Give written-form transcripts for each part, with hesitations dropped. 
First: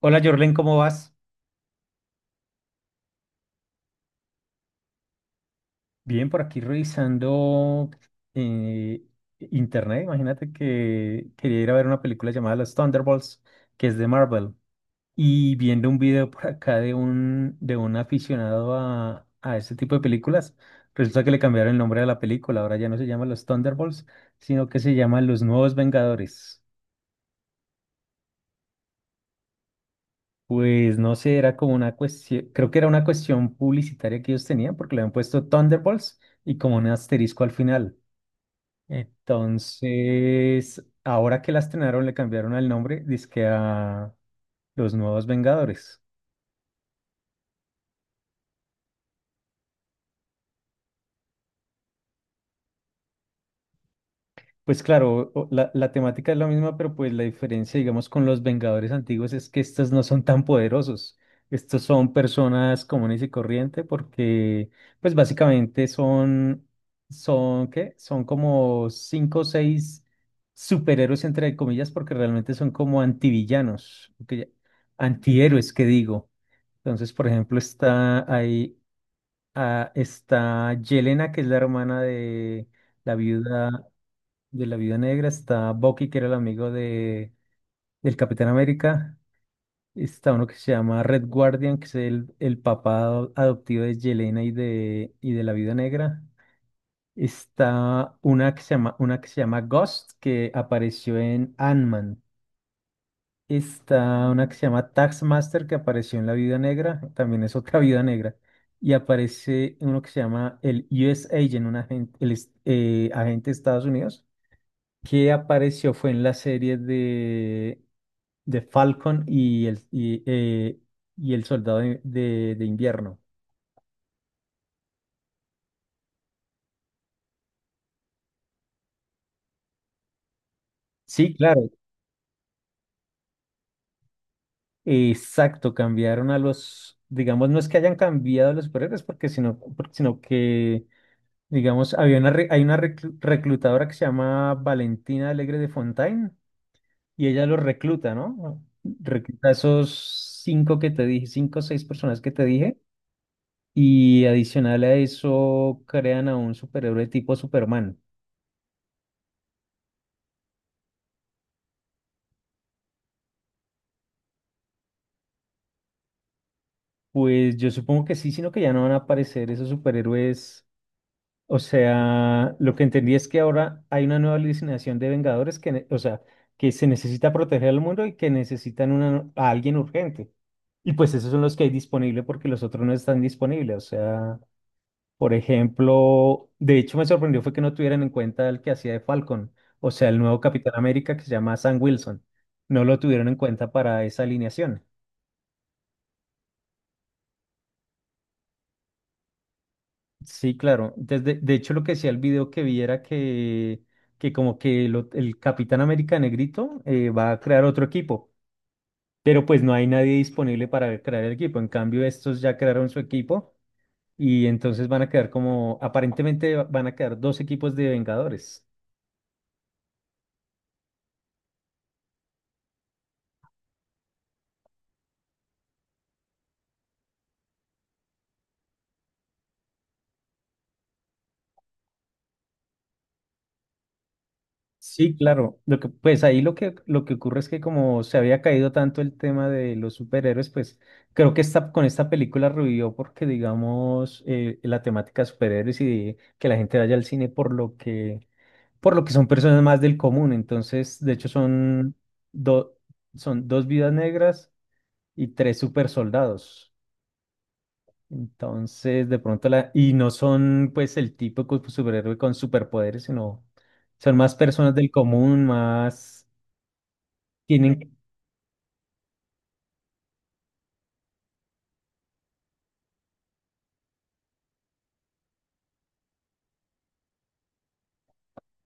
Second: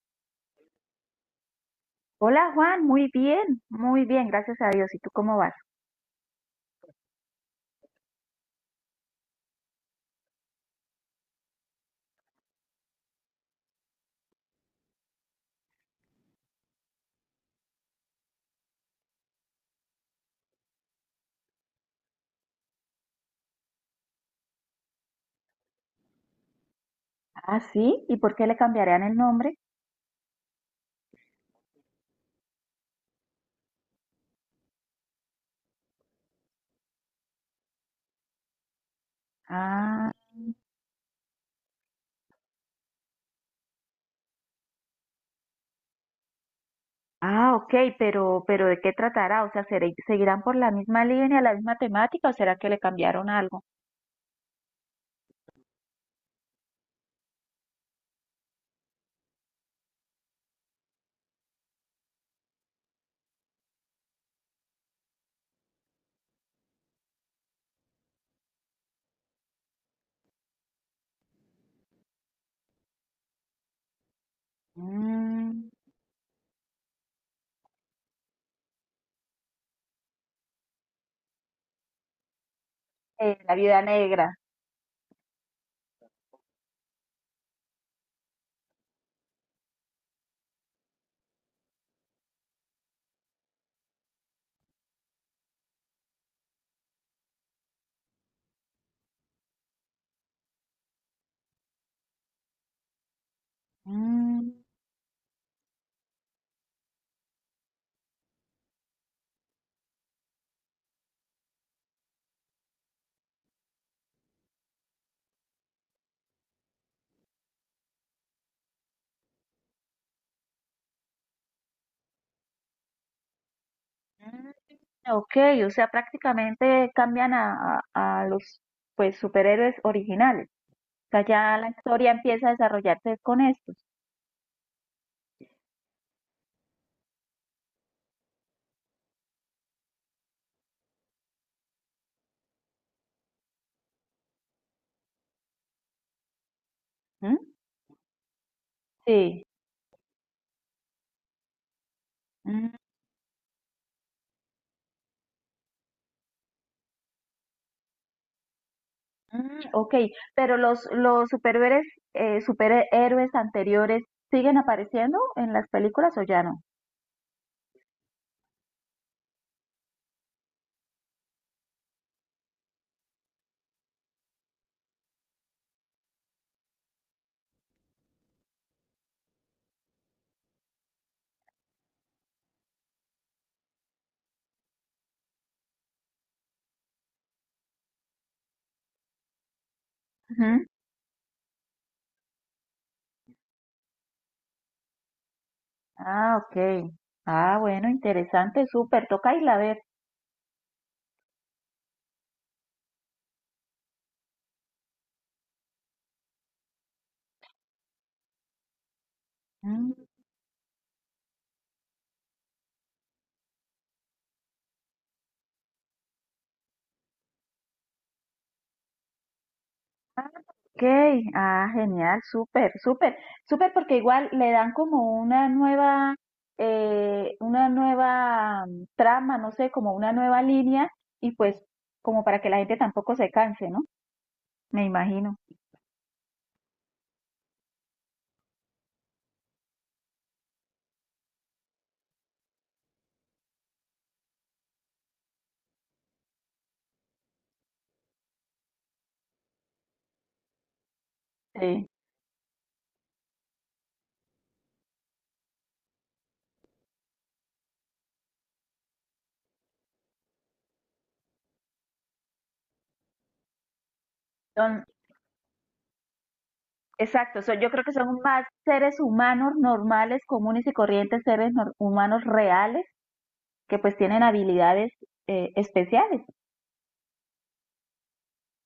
Hola Jorlen, ¿cómo vas? Hola Juan, muy bien, gracias a Dios. ¿Y tú cómo vas? Bien, por aquí revisando eh, internet. Imagínate que quería ir a ver una película llamada Los Thunderbolts, que es de Marvel, y viendo un video por acá de un aficionado a este tipo de películas, resulta que le cambiaron el nombre de la película. Ahora ya no se llama Los Thunderbolts, sino que se llama Los Nuevos Vengadores. Ah, sí, ¿y por qué le cambiarían el nombre? Pues no sé, era como una cuestión, creo que era una cuestión publicitaria que ellos tenían, porque le habían puesto Thunderbolts y como un asterisco al final. Ah, Entonces, ahora que la estrenaron, le cambiaron el nombre, dizque a Los Nuevos Vengadores. ah, ok, pero ¿de qué tratará? O sea, ¿seguirán por la misma línea, la misma temática o será que le cambiaron algo? Pues claro, la temática es la misma, pero pues la diferencia, digamos, con los Vengadores antiguos es que estos no son tan poderosos. Estos son personas comunes y corrientes porque, pues básicamente son, son, ¿qué? Son como cinco o seis superhéroes, entre comillas, porque realmente son como antivillanos, Mm, antihéroes, que digo. Entonces, por ejemplo, está ahí, está Yelena, que es la hermana la la vida viuda negra. de la Viuda Negra, está Bucky, que era el amigo del Capitán América, está uno que se llama Red Guardian, que es el papá adoptivo de Yelena y de la Viuda Negra, está una que se llama, una que se llama Ghost, que apareció en Ant-Man, está una Mm, que se llama Taskmaster, que apareció en la Viuda Negra, también es otra Viuda Negra. Y aparece uno que se llama el US Agent, un agente, agente de Estados Unidos, que apareció fue en la serie de Falcon y y el Soldado de Invierno. mm. Ok, o sea, prácticamente cambian a los pues superhéroes originales. O sea, Sí, ya la claro, historia empieza a desarrollarse con estos. exacto, cambiaron a los, digamos, no es que hayan cambiado a los superhéroes, sino que, digamos, hay una reclutadora que se llama Valentina Alegre de Fontaine y ¿Mm? ella los recluta, ¿no? Sí. Recluta a esos cinco que te dije, cinco o seis personas que te Mm, dije. Y adicional a eso, crean a un superhéroe tipo Superman. mm, ok, pero los superhéroes, superhéroes anteriores siguen apareciendo en las películas o ya no? Pues yo supongo que sí, sino que ya no van a aparecer esos superhéroes. O sea, lo que entendí es que ahora hay una nueva alucinación de Vengadores o sea, que se necesita proteger al mundo y que necesitan a alguien urgente. Y pues esos son los que hay disponible porque los otros no están disponibles. O sea, por ejemplo, de hecho me sorprendió fue que no tuvieran en cuenta el que hacía de Falcon, o sea, el nuevo Ujú. Capitán América que se llama Sam Wilson. No lo tuvieron en cuenta para esa alineación. Ah, ok. Ah, bueno, interesante, súper. Toca irla a ver. Sí, claro. Desde, de hecho, lo que decía el video que vi era que como que el Capitán América Negrito va a crear otro equipo, pero pues no hay Mm. nadie disponible para crear el equipo. En cambio, estos ya crearon su equipo y entonces van a quedar como, aparentemente van a quedar dos equipos de Vengadores. Okay, ah, genial, súper, súper, súper, porque igual le dan como una nueva trama, no sé, como una nueva línea, y pues como para que la gente tampoco se canse, ¿no? Me Sí, imagino. claro. Lo que ocurre es que como se había caído tanto el tema de los superhéroes, pues creo que esta, con esta película revivió porque, digamos, la temática de superhéroes y de que la gente vaya al cine por lo que son personas más del común. Entonces, de hecho, Sí. son, do- son dos vidas negras y tres super soldados. Entonces, de pronto la, y no son pues el típico superhéroe con superpoderes, sino son más personas Son, del común, más exacto, son, yo creo que tienen, son más seres humanos normales, comunes y corrientes, seres nor- humanos reales, que pues tienen habilidades especiales.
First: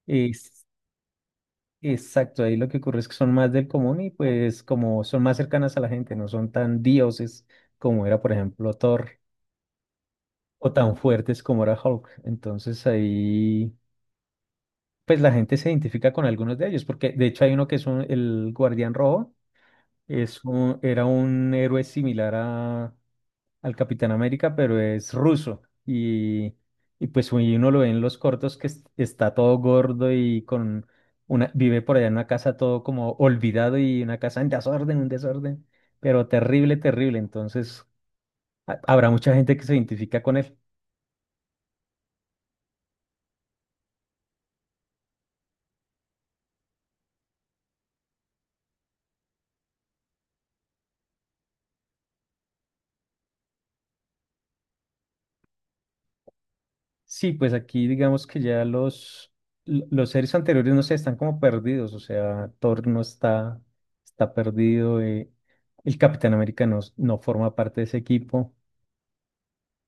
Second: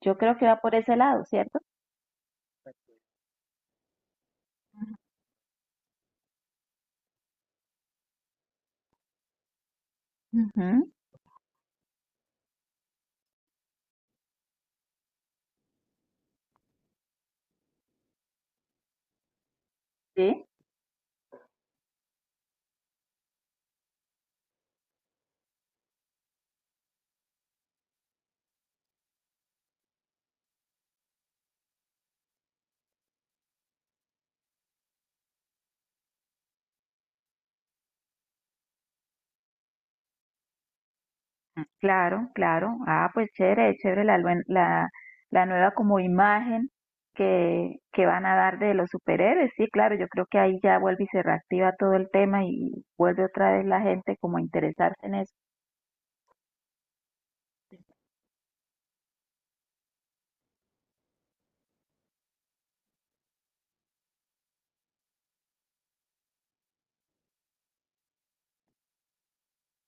Yo creo que va es, por ese lado, ¿cierto? exacto, ahí lo que ocurre es que son más del común y pues como son más cercanas a la gente, no son tan dioses como era, por ejemplo, Thor o Ujú, tan fuertes como era Hulk. Entonces ahí, pues la gente se identifica con algunos de ellos, porque de hecho hay uno que es el Guardián Rojo, es sí. Era un héroe al Capitán América, pero es ruso. Y pues uy, uno lo ve en los cortos que está todo gordo y con una, vive por allá en una casa todo como olvidado y una casa en desorden, un desorden, pero terrible, terrible. Entonces, habrá mucha gente que se identifica con él. Claro, claro. Ah, pues chévere, la nueva como imagen que van a dar de los superhéroes. Sí, claro, yo creo que ahí ya vuelve y se reactiva todo el tema y vuelve otra vez la gente como a interesarse en eso. Sí, pues aquí digamos que ya los, los series anteriores, no sé, están como perdidos, o sea, Thor no está, está perdido, el Capitán América no, no forma parte de ese equipo.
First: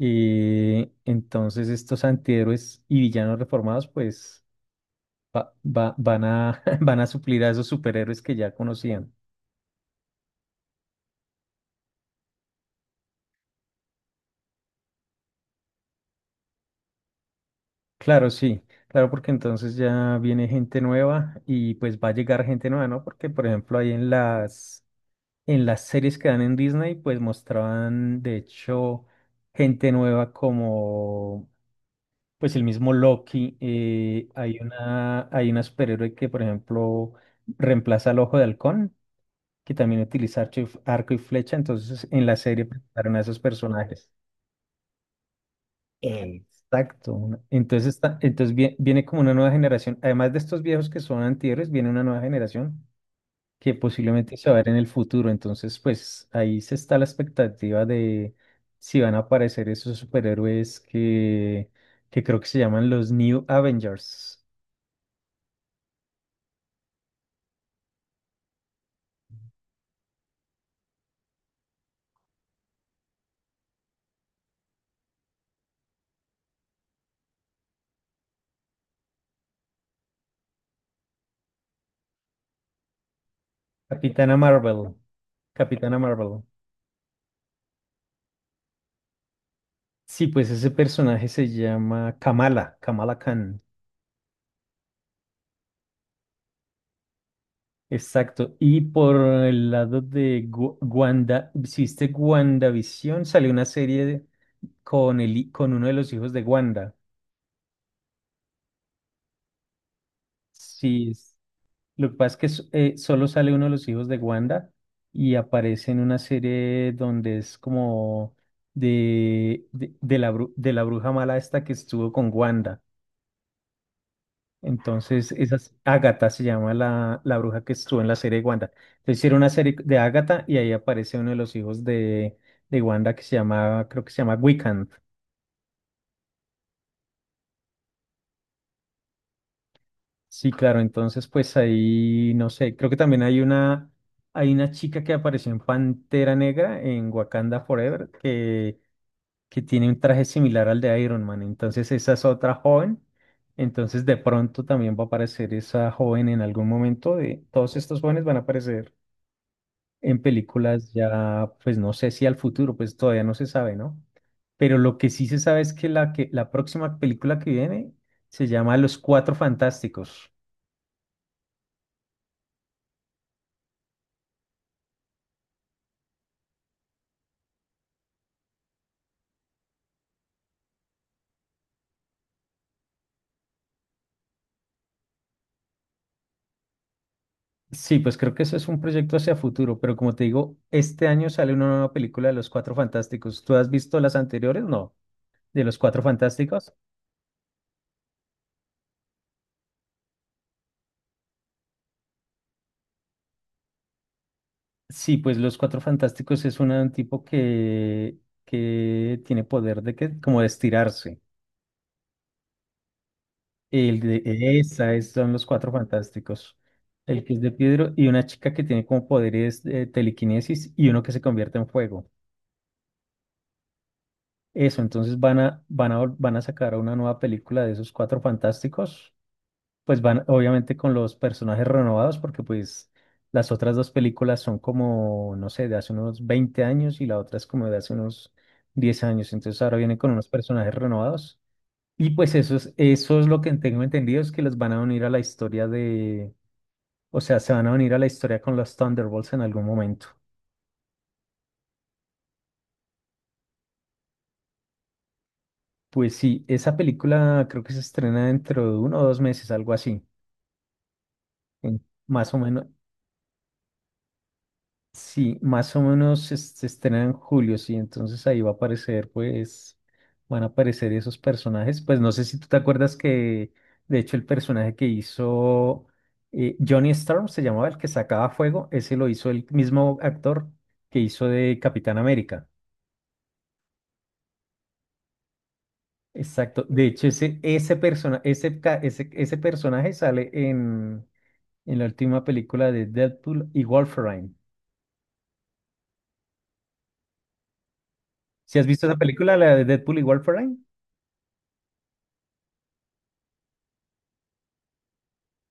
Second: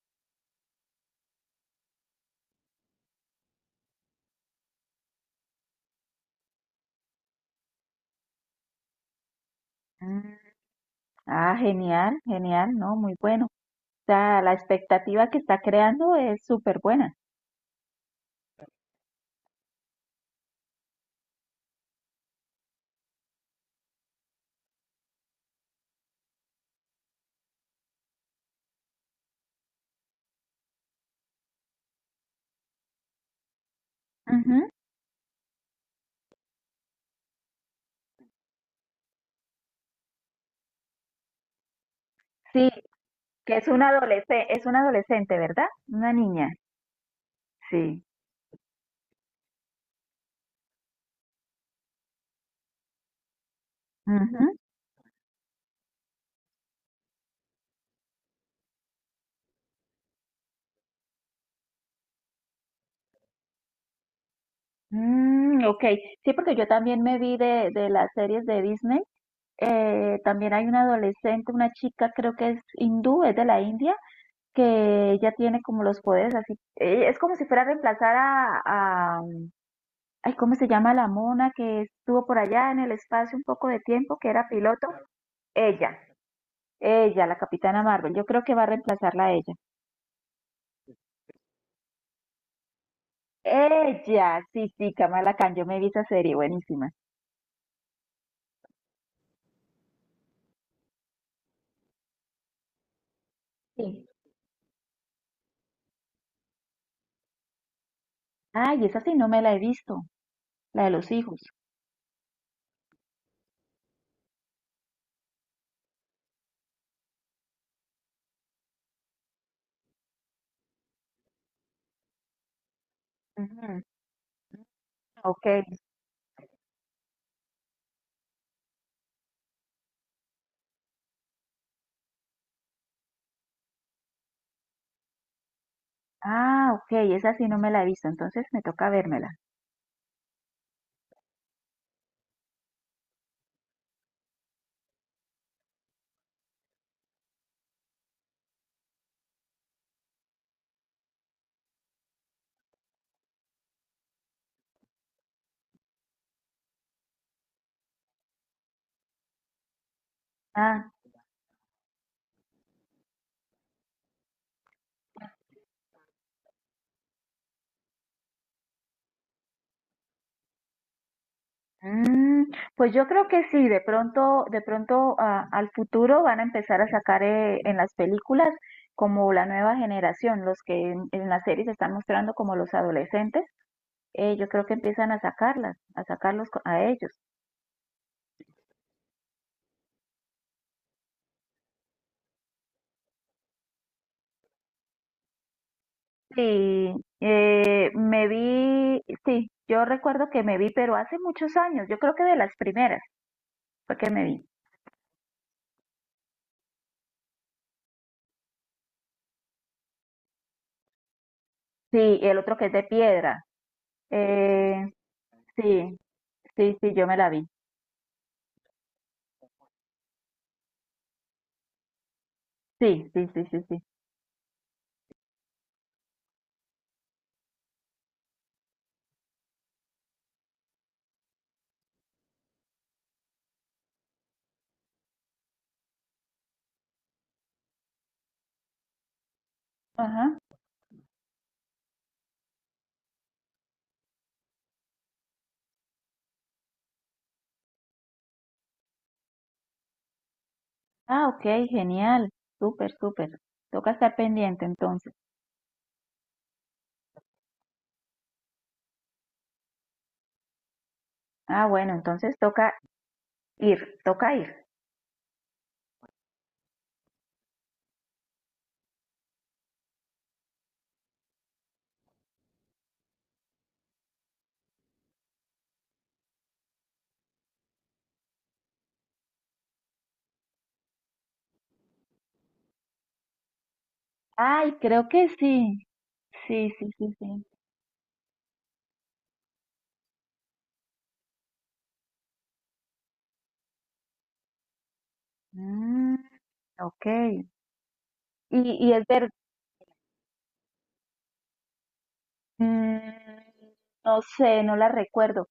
Y entonces estos antihéroes y villanos reformados pues van a suplir a esos superhéroes que ya conocían. Mm. Ah, genial, genial, ¿no? Muy bueno. O sea, la expectativa que está creando es súper buena. Claro, sí, claro, porque entonces ya viene gente nueva y pues va a llegar gente nueva, ¿no? Porque por ejemplo ahí en las series que dan en Disney pues mostraban de hecho gente nueva como pues el mismo Loki. Ujú. Hay una superhéroe que por ejemplo reemplaza al Ojo de Halcón. Que también utiliza arco y flecha, entonces en la serie Sí, presentaron a esos que personajes. Es una adolescente, ¿verdad? Una niña. Exacto. Entonces, Sí. está, entonces viene, como una nueva generación, además de estos viejos que son antihéroes, viene una nueva generación que posiblemente se va a Ujú. ver en el futuro, entonces pues ahí se está la expectativa de si van a aparecer esos superhéroes que creo que se llaman los New Avengers. Mm, ok, sí, porque yo también me vi de las series de Disney. También hay una adolescente, una chica, creo que es hindú, es de la India, que ella tiene como los poderes así. Es como si fuera a reemplazar a, um, ay, ¿cómo se llama la mona que estuvo por allá en el espacio un poco de tiempo, que Capitana era piloto? Marvel. Ella, Capitana Marvel. ella, la Capitana Marvel. Yo creo que va a reemplazarla a ella. Sí, pues ese personaje se llama Kamala, Kamala Khan. Ella, sí, sí, Kamala Khan, yo me vi esa serie, buenísima. Exacto. Y por el lado de Wanda, si viste WandaVision, salió una serie Sí. de- con, con uno de los hijos de Wanda. Ay, esa sí no me la he visto, la de Sí, los hijos. lo que pasa es que solo sale uno de los hijos de Wanda y aparece en una serie donde es como de la bruja mala esta que estuvo con Wanda. Ujú. Entonces, esa Okay. es Ágata se llama la bruja que estuvo en la serie de Wanda. Entonces, hicieron una serie de Ágata y ahí aparece uno de los hijos de Wanda que se llama, creo que se llama Wiccan. Ah, okay, esa sí no me la he visto, entonces me toca vérmela. Sí, claro, entonces pues ahí, no sé, creo que también hay una chica que apareció en Pantera Negra, en Wakanda Forever, que tiene un traje similar al de Iron Man. Entonces, esa es otra joven. Entonces, de pronto también va a aparecer esa joven en algún momento. De, todos estos jóvenes van a aparecer en Ah, películas ya, pues no sé si al futuro, pues todavía no se sabe, ¿no? Pero lo que sí se sabe es que la próxima película que viene se llama Los Cuatro Fantásticos. mm, pues yo creo que sí, de pronto ah, al futuro van a empezar a sacar en las películas como la nueva generación, los que en las series están mostrando como los adolescentes, yo creo que empiezan a sacarlas, a ellos. Sí, pues creo que eso es un proyecto hacia futuro, pero como te digo, este año sale una nueva película de Los Cuatro Fantásticos. ¿Tú has visto las anteriores? No, de Los Cuatro Fantásticos. Sí, me vi, sí, yo recuerdo que me vi, pero hace muchos años, yo creo que de las primeras fue que me vi. Sí, pues Los Cuatro Fantásticos es un tipo que tiene poder de que, como de estirarse. Sí, y el otro que es de piedra. El de Eh, esa, son los cuatro sí, fantásticos. sí, sí, yo me El la que es vi. de Pedro y una chica que tiene como poderes de telequinesis y uno que se convierte en fuego. Sí, sí, sí, sí, sí. Eso, entonces van a sacar una nueva película de esos cuatro fantásticos. Pues van, obviamente, con los personajes renovados, porque pues las otras dos películas son como, no sé, de hace unos 20 años y la otra es como de hace unos 10 años. Entonces ahora vienen con Ajá. unos personajes renovados. Y pues eso es lo que tengo entendido, es que los van a unir a la historia de, o sea, se van a venir a la historia con los Thunderbolts en algún momento. Ah, ok, genial. Súper, súper. Toca estar pendiente entonces. Pues sí, esa película creo que se estrena dentro de uno o dos meses, algo así. Ah, bueno, Más entonces o menos, toca ir, toca ir. sí, más o menos se estrena en julio, sí. Entonces ahí va a aparecer, pues, van a aparecer esos personajes. Pues no sé si tú te acuerdas que, de hecho, el personaje que hizo Johnny Storm se llamaba el que sacaba fuego, ese lo hizo el mismo actor que hizo de Capitán América. Ay, creo que sí. Exacto. Sí, De sí, hecho, sí, ese, sí. ese, persona, ese, ca- ese personaje sale en la última película de Deadpool y Wolverine. Mm, ok. Si has Y, visto y esa es ver, película, la de Deadpool y Wolverine, mm, no sé, no la recuerdo,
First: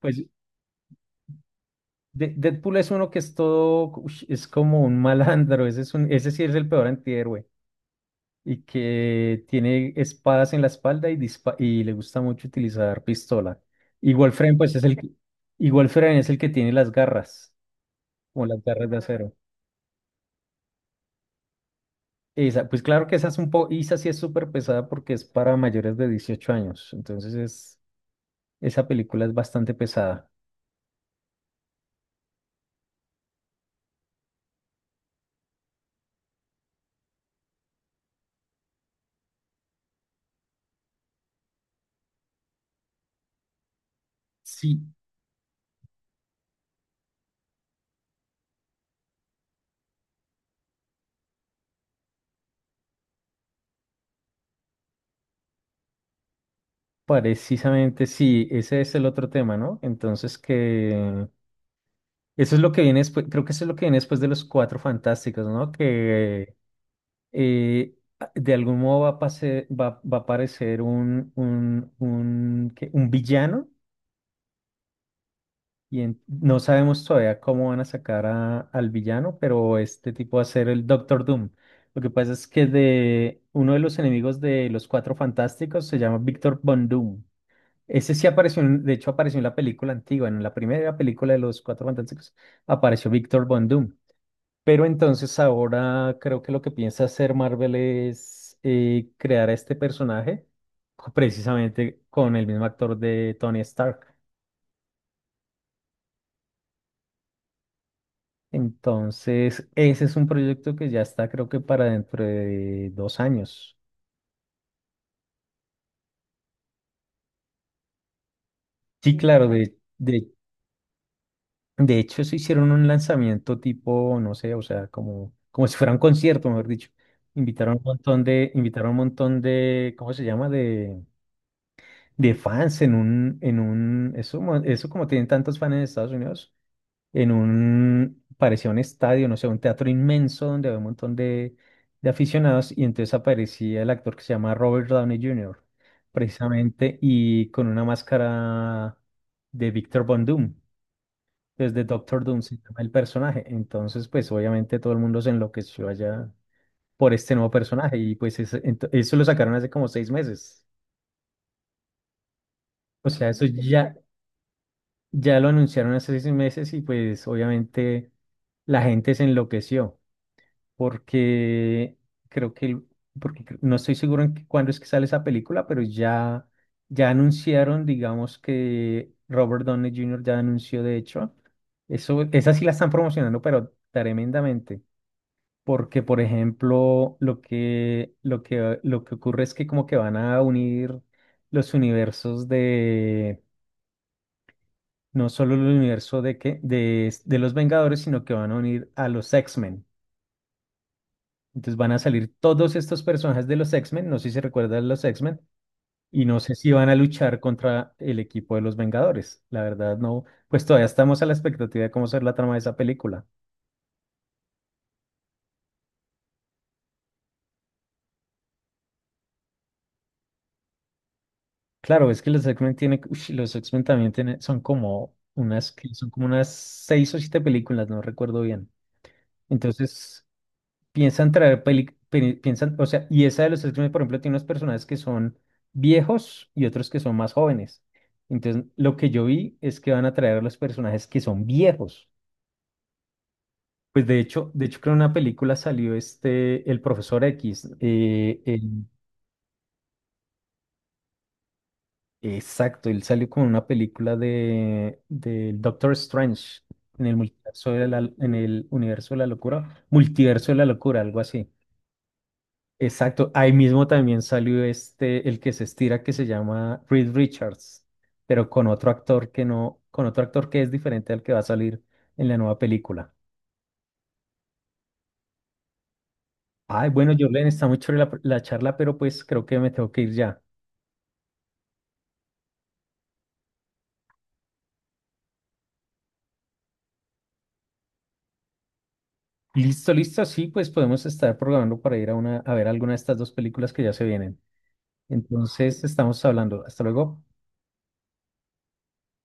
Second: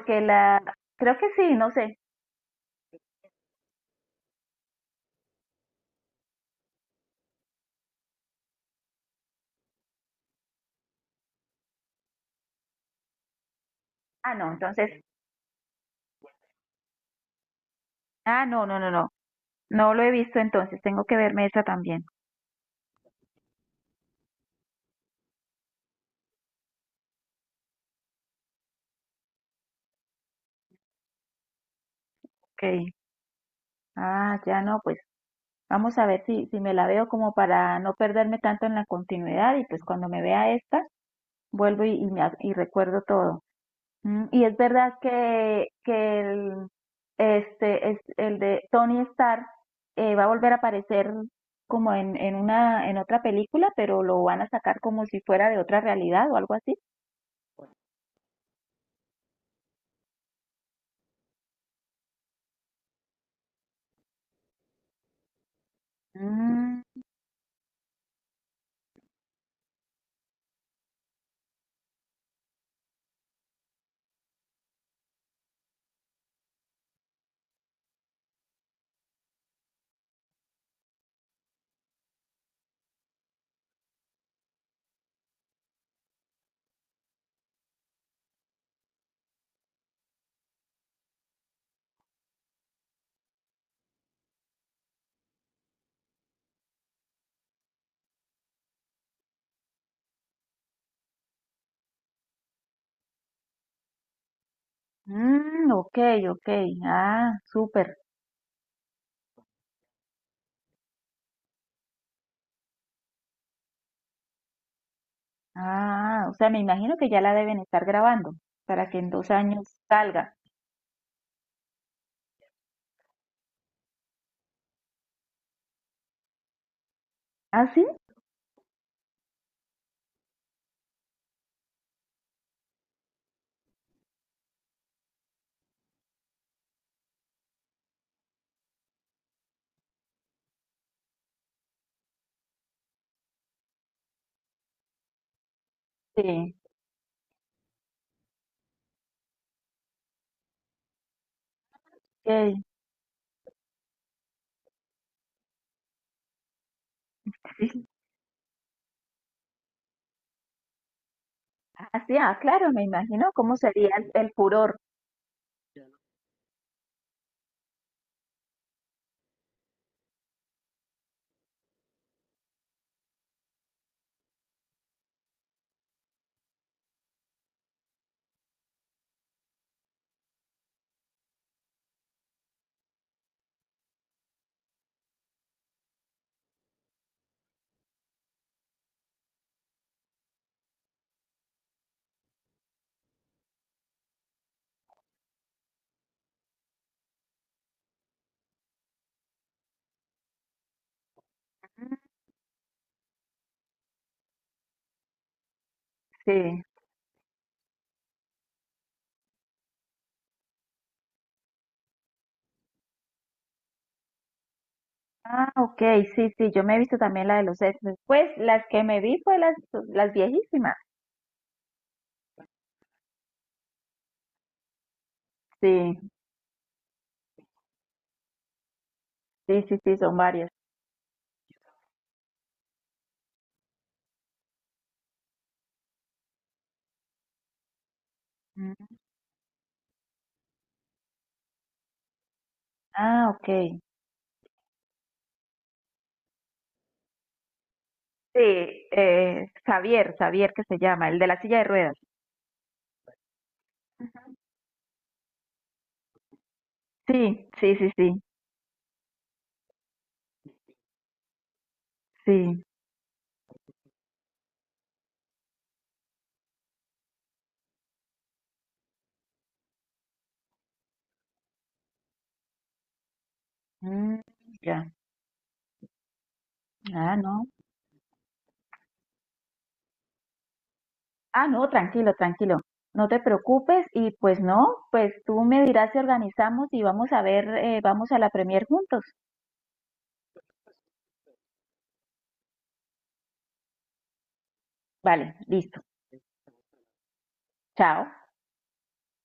pues la, creo que sí, no sé. Deadpool es uno que es todo, ush, es como un malandro, ese sí es el peor antihéroe, y que tiene espadas en la espalda y le gusta mucho utilizar pistola. Y Ah, no, Wolverine, pues es entonces, y Wolverine es el que tiene las garras, ah, como las no, no, garras no, de no. acero. No lo he visto entonces, tengo que verme esa también. Isa, pues claro que esa es un poco, Isa sí es súper pesada porque es para mayores de 18 años, entonces es, esa película es bastante pesada. Ok. Ah, ya no, pues vamos a ver si, si me la veo como para no perderme tanto en la continuidad y pues cuando me vea esta, vuelvo y recuerdo todo. Mm, y es Sí, verdad que el, este, es, el de Tony Stark va a volver a aparecer como en una, en otra película, pero lo van a sacar como si fuera de otra realidad o algo así. precisamente sí, ese es el otro tema, ¿no? Entonces que eso es lo que viene después, creo que eso es lo que viene después de los Cuatro Fantásticos, ¿no? Que Mm, eh, de algún modo va a aparecer, ¿qué?, un villano. Y no sabemos todavía cómo van a sacar al villano, pero este tipo va a ser el Doctor Doom. Lo que pasa es que de uno de los enemigos de los Cuatro Fantásticos se llama Victor Von Doom. Ese sí apareció, de hecho apareció en la película antigua, en la primera película de los Cuatro Fantásticos, apareció Victor Von Doom. Pero entonces ahora creo que lo que piensa hacer Marvel es crear a este personaje precisamente con el mismo actor de Tony Stark. mm, ok, ok, ah, súper. Entonces, ese es un proyecto que ya está, creo que para dentro de 2 años. Ah, o sea, me imagino que ya la deben estar grabando para que en Sí, dos claro, años salga. de hecho se hicieron un lanzamiento tipo, no sé, o sea, como, como si fuera un concierto, mejor dicho. ¿Ah, Invitaron un sí? montón de, invitaron un montón de, ¿cómo se llama? De fans en un, eso, mo- eso como tienen tantos fans en Estados Unidos, parecía un estadio, no sé, un teatro inmenso donde había un montón de aficionados, y entonces aparecía el actor que se llama Robert Downey Jr., Sí, precisamente, y con una máscara de Victor Von Doom, desde Doctor Doom se ok. llama el personaje. Entonces, pues obviamente todo el mundo se enloqueció allá por este nuevo personaje y pues eso lo sacaron hace como 6 meses. Ah, sí, ah, claro, me O sea, imagino eso cómo sería ya, el furor. ya lo anunciaron hace 6 meses y pues obviamente la gente se enloqueció, porque creo que, no estoy seguro cuándo es que sale esa película, pero ya anunciaron, digamos que Robert Downey Jr. ya anunció, de hecho, eso, esa sí la están promocionando, pero tremendamente. Porque, por ejemplo, lo que ocurre es que como que van a unir los universos no solo el universo de los Vengadores, sino que van a unir a los X-Men. Entonces van a salir todos estos personajes de los X-Men, no sé si se recuerdan los X-Men, y no sé Sí. si van a luchar contra el equipo de los Vengadores. La verdad no, pues todavía estamos a la expectativa de cómo será la trama de esa película. Ah, ok, sí, sí, yo me he visto también la de los ex. Pues las que me vi fue las viejísimas. Claro, es que los X-Men tienen, los X-Men también tienen, Sí, son como unas seis o siete películas, no recuerdo bien. sí, sí, sí, son Entonces, varias. piensan traer peli, peli- piensan, o sea, y esa de los X-Men, por ejemplo, tiene unos personajes que son viejos y otros que son más jóvenes. Entonces, lo Mm. que yo vi es que van a traer a los personajes que son viejos. Ah, ok. Pues de hecho, creo en una película salió el Profesor X. Sí, Xavier, Xavier que se llama, el de la silla de ruedas. Exacto, él salió con una película del Doctor Strange en el Sí, multiverso sí, de sí, la, sí, en el universo de la locura, multiverso de la locura, algo así. sí. Exacto, ahí mismo también salió el que se estira, que se llama Reed Richards, pero con otro actor que no, con otro actor que es diferente al que va a salir en la nueva película. Mm, ya. Ay, bueno, Ah, Jorlen, no. está muy chévere la charla, pero pues creo que me tengo que ir ya. Ah, no, tranquilo, tranquilo. No te preocupes y pues no, pues tú me dirás si organizamos y vamos a ver, vamos a la premier juntos. Listo, listo, sí, pues podemos estar programando para ir a ver alguna de estas dos películas que ya se vienen. Vale, listo. Entonces, estamos hablando. Hasta luego. Chao.